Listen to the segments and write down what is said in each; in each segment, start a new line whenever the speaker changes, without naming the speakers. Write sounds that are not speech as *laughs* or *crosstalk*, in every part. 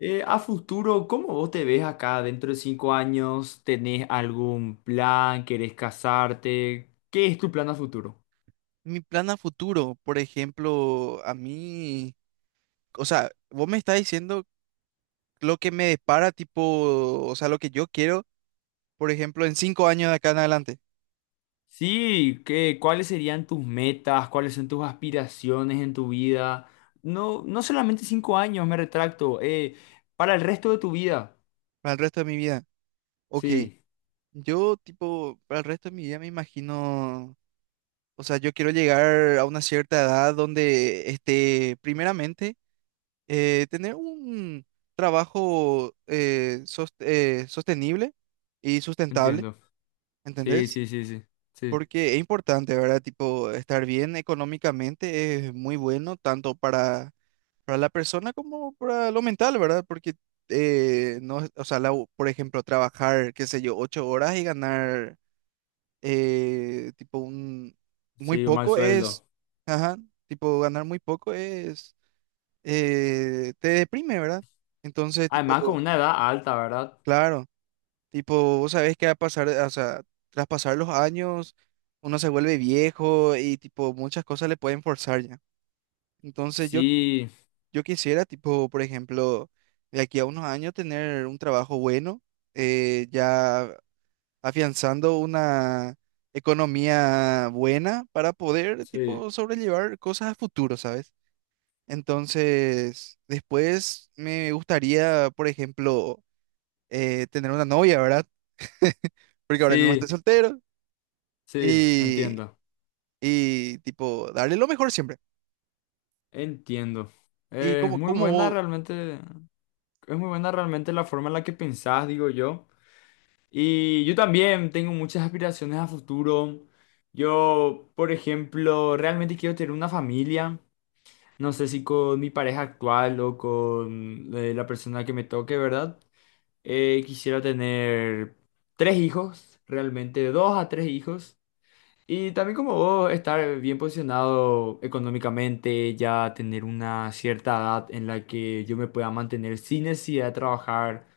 A futuro, ¿cómo vos te ves acá dentro de 5 años? ¿Tenés algún plan? ¿Querés casarte? ¿Qué es tu plan a futuro?
Mi plan a futuro, por ejemplo, a mí, o sea, vos me estás diciendo lo que me depara, tipo, o sea, lo que yo quiero, por ejemplo, en 5 años de acá en adelante,
Sí, ¿qué, cuáles serían tus metas? ¿Cuáles son tus aspiraciones en tu vida? No, no solamente 5 años, me retracto. Para el resto de tu vida.
para el resto de mi vida. Ok,
Sí,
yo, tipo, para el resto de mi vida me imagino, o sea, yo quiero llegar a una cierta edad donde, este, primeramente, tener un trabajo sostenible y sustentable,
entiendo. Sí,
¿entendés?
sí, sí, sí. Sí,
Porque es importante, ¿verdad? Tipo, estar bien económicamente es muy bueno tanto para la persona como para lo mental, ¿verdad? Porque, no, o sea, por ejemplo, trabajar, qué sé yo, 8 horas y ganar, tipo, muy
sí, un mal
poco es,
sueldo.
ajá, tipo, ganar muy poco es, te deprime, ¿verdad? Entonces,
Además, con
tipo,
una edad alta, ¿verdad?
claro. Tipo, vos sabés que a pasar, o sea, tras pasar los años, uno se vuelve viejo y tipo, muchas cosas le pueden forzar ya. Entonces yo,
Sí,
yo quisiera, tipo, por ejemplo, de aquí a unos años tener un trabajo bueno, ya afianzando una economía buena para poder,
sí,
tipo, sobrellevar cosas a futuro, ¿sabes? Entonces, después me gustaría, por ejemplo, tener una novia, ¿verdad? *laughs* Porque ahora mismo, sí, estoy
sí,
soltero.
sí,
y,
entiendo.
y tipo, darle lo mejor siempre.
Entiendo.
Y
Es
como,
muy
como
buena
vos-
realmente, es muy buena realmente la forma en la que pensás, digo yo. Y yo también tengo muchas aspiraciones a futuro. Yo, por ejemplo, realmente quiero tener una familia. No sé si con mi pareja actual o con la persona que me toque, ¿verdad? Quisiera tener 3 hijos, realmente 2 a 3 hijos. Y también como vos, estar bien posicionado económicamente, ya tener una cierta edad en la que yo me pueda mantener sin necesidad de trabajar,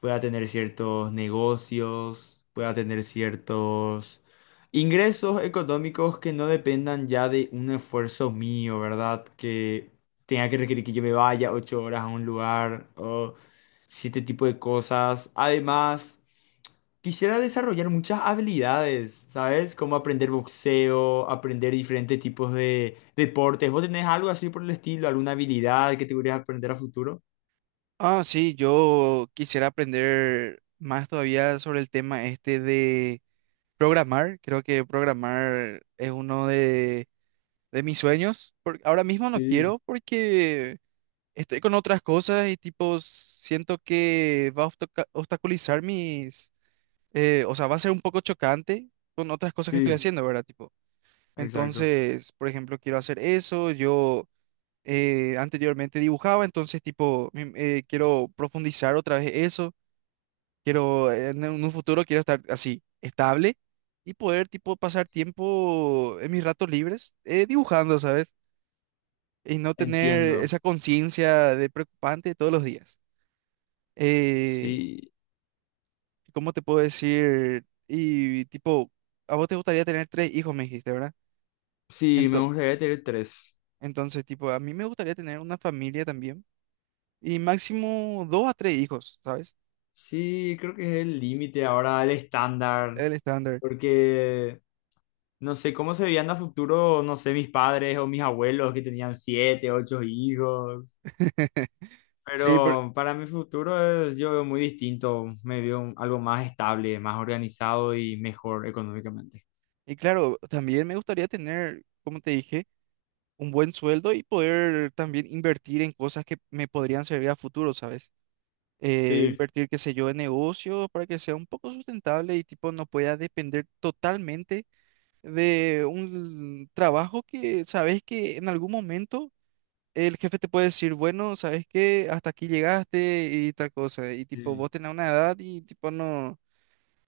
pueda tener ciertos negocios, pueda tener ciertos ingresos económicos que no dependan ya de un esfuerzo mío, ¿verdad? Que tenga que requerir que yo me vaya 8 horas a un lugar o siete tipo de cosas. Además... Quisiera desarrollar muchas habilidades, ¿sabes? Como aprender boxeo, aprender diferentes tipos de deportes. ¿Vos tenés algo así por el estilo? ¿Alguna habilidad que te gustaría aprender a futuro?
ah, sí, yo quisiera aprender más todavía sobre el tema este de programar. Creo que programar es uno de mis sueños. Ahora mismo no
Sí,
quiero porque estoy con otras cosas y tipo, siento que va a obstaculizar mis, o sea, va a ser un poco chocante con otras cosas que estoy, ujú,
sí,
haciendo, ¿verdad? Tipo,
exacto.
entonces, por ejemplo, quiero hacer eso, yo... anteriormente dibujaba, entonces tipo, quiero profundizar otra vez eso, en un futuro quiero estar así, estable y poder tipo pasar tiempo en mis ratos libres dibujando, ¿sabes? Y no tener
Entiendo.
esa conciencia de preocupante todos los días. Eh,
Sí,
¿Cómo te puedo decir? Y tipo, a vos te gustaría tener tres hijos, me dijiste, ¿verdad?
sí, me
Ento-
gustaría tener 3.
entonces, tipo, a mí me gustaría tener una familia también y máximo dos a tres hijos, ¿sabes?
Sí, creo que es el límite ahora, el estándar,
El estándar.
porque no sé cómo se veían a futuro, no sé, mis padres o mis abuelos que tenían 7, 8 hijos.
*laughs* Sí,
Pero para mi futuro es, yo veo muy distinto, me veo algo más estable, más organizado y mejor económicamente.
y claro, también me gustaría tener, como te dije, un buen sueldo y poder también invertir en cosas que me podrían servir a futuro, ¿sabes?
Sí,
Invertir, qué sé yo, en negocios para que sea un poco sustentable y tipo no pueda depender totalmente de un trabajo que sabes que en algún momento el jefe te puede decir, bueno, sabes que hasta aquí llegaste y tal cosa, y tipo
sí,
vos tenés una edad y tipo no.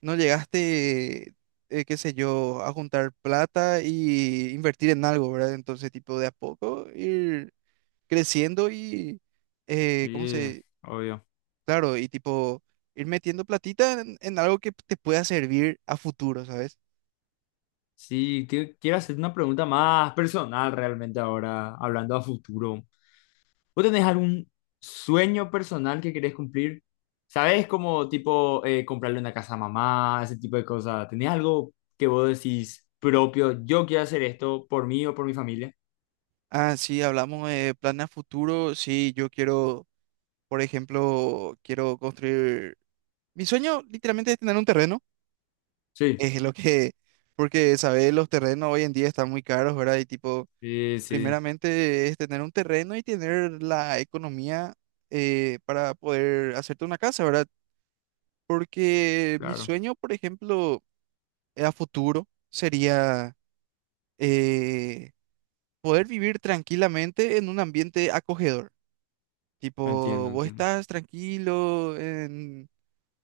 ¿No llegaste, qué sé yo, a juntar plata y invertir en algo, ¿verdad? Entonces, tipo, de a poco ir creciendo y, ¿cómo
sí,
se?
obvio.
Claro, y tipo, ir metiendo platita en algo que te pueda servir a futuro, ¿sabes?
Sí, quiero hacer una pregunta más personal realmente ahora, hablando a futuro. ¿Vos tenés algún sueño personal que querés cumplir? ¿Sabés como tipo comprarle una casa a mamá, ese tipo de cosas? ¿Tenés algo que vos decís propio, yo quiero hacer esto por mí o por mi familia?
Ah, sí, hablamos de planes a futuro. Sí, yo quiero, por ejemplo, quiero construir... Mi sueño literalmente es tener un terreno. *laughs*
Sí,
Es lo que... Porque, ¿sabes? Los terrenos hoy en día están muy caros, ¿verdad? Y tipo...
sí, sí,
Primeramente es tener un terreno y tener la economía para poder hacerte una casa, ¿verdad? Porque mi
claro.
sueño, por ejemplo, a futuro sería eh, poder vivir tranquilamente en un ambiente acogedor. Tipo,
Entiendo,
vos
entiendo.
estás tranquilo en,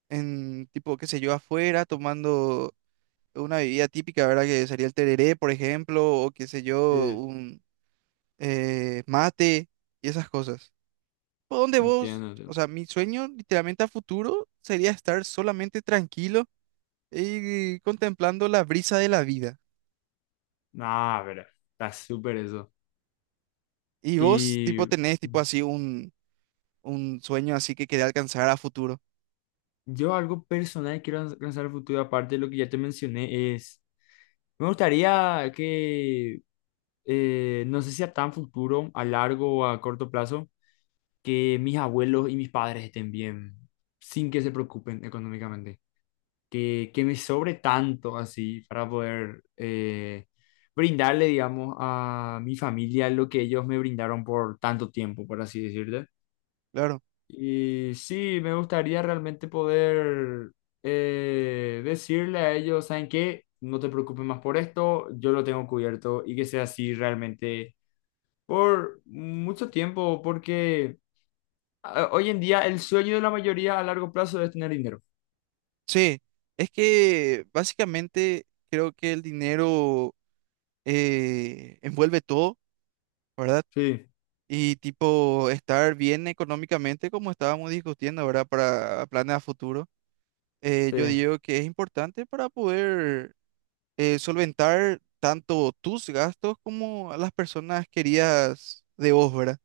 en, tipo, qué sé yo, afuera tomando una bebida típica, ¿verdad? Que sería el tereré, por ejemplo, o qué sé yo,
Sí,
un mate y esas cosas. ¿Por dónde vos?
entiendo,
O
entiendo.
sea, mi sueño literalmente a futuro sería estar solamente tranquilo y contemplando la brisa de la vida.
Nah, pero está súper eso.
Y vos, tipo,
Y
tenés tipo así un sueño así que querés alcanzar a futuro.
yo algo personal que quiero lanzar al futuro, aparte de lo que ya te mencioné, es, me gustaría que, no sé si a tan futuro, a largo o a corto plazo, que mis abuelos y mis padres estén bien, sin que se preocupen económicamente. Que me sobre tanto así para poder brindarle, digamos, a mi familia lo que ellos me brindaron por tanto tiempo, por así decirlo.
Claro.
Y sí, me gustaría realmente poder decirle a ellos, ¿saben qué? No te preocupes más por esto, yo lo tengo cubierto y que sea así realmente por mucho tiempo, porque hoy en día el sueño de la mayoría a largo plazo es tener dinero.
Sí, es que básicamente creo que el dinero envuelve todo, ¿verdad?
Sí,
Y tipo, estar bien económicamente, como estábamos discutiendo, ¿verdad? Para planes a futuro
sí,
yo digo que es importante para poder solventar tanto tus gastos como a las personas queridas de vos, ¿verdad?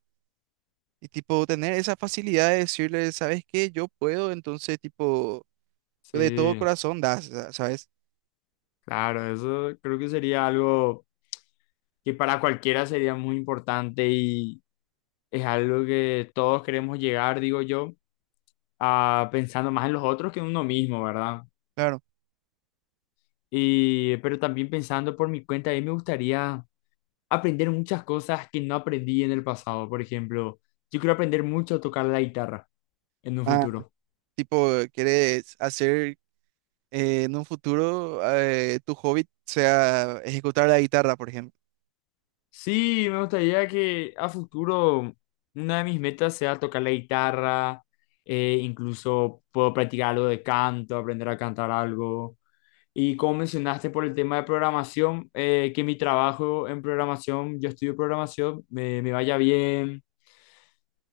Y tipo, tener esa facilidad de decirle, ¿sabes qué? Yo puedo, entonces, tipo, de todo
sí.
corazón das, ¿sabes?
Claro, eso creo que sería algo que para cualquiera sería muy importante y es algo que todos queremos llegar, digo yo, a pensando más en los otros que en uno mismo, ¿verdad?
Claro.
Y pero también pensando por mi cuenta, a mí me gustaría aprender muchas cosas que no aprendí en el pasado. Por ejemplo, yo quiero aprender mucho a tocar la guitarra en un
Ah,
futuro.
tipo, quieres hacer en un futuro tu hobby sea ejecutar la guitarra, por ejemplo.
Sí, me gustaría que a futuro una de mis metas sea tocar la guitarra, incluso puedo practicar algo de canto, aprender a cantar algo. Y como mencionaste por el tema de programación, que mi trabajo en programación, yo estudio programación, me vaya bien.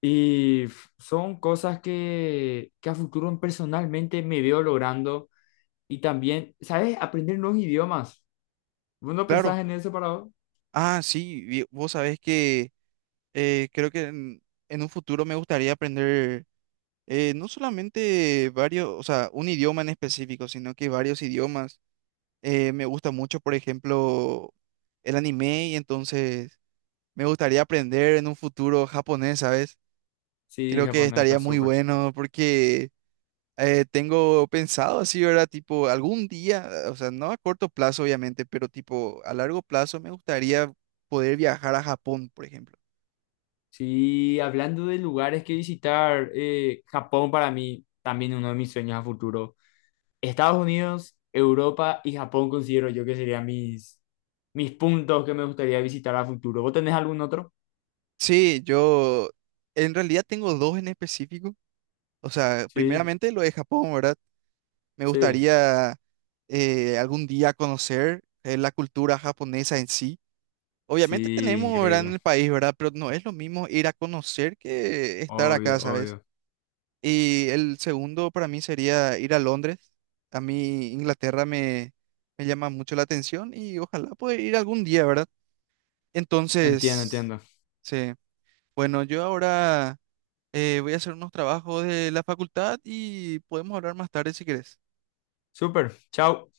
Y son cosas que a futuro personalmente me veo logrando. Y también, ¿sabes? Aprender nuevos idiomas. ¿Vos no
Claro.
pensás en eso para vos?
Ah, sí, vos sabés que creo que en un futuro me gustaría aprender no solamente varios, o sea, un idioma en específico, sino que varios idiomas. Me gusta mucho, por ejemplo, el anime y entonces me gustaría aprender en un futuro japonés, ¿sabes?
Sí,
Creo que
japonés está
estaría muy
súper.
bueno porque tengo pensado así, ¿verdad? Tipo, algún día, o sea, no a corto plazo, obviamente, pero tipo, a largo plazo me gustaría poder viajar a Japón, por ejemplo.
Sí, hablando de lugares que visitar, Japón para mí también uno de mis sueños a futuro. Estados Unidos, Europa y Japón considero yo que serían mis, mis puntos que me gustaría visitar a futuro. ¿Vos tenés algún otro?
Sí, yo en realidad tengo dos en específico. O sea,
Sí,
primeramente lo de Japón, ¿verdad? Me
sí,
gustaría algún día conocer la cultura japonesa en sí. Obviamente
sí,
tenemos, ¿verdad? En
increíble.
el país, ¿verdad? Pero no es lo mismo ir a conocer que estar
Obvio,
acá, ¿sabes?
obvio.
Y el segundo para mí sería ir a Londres. A mí Inglaterra me llama mucho la atención y ojalá poder ir algún día, ¿verdad?
Entiendo,
Entonces,
entiendo.
sí. Bueno, yo ahora voy a hacer unos trabajos de la facultad y podemos hablar más tarde si quieres.
Súper, chao.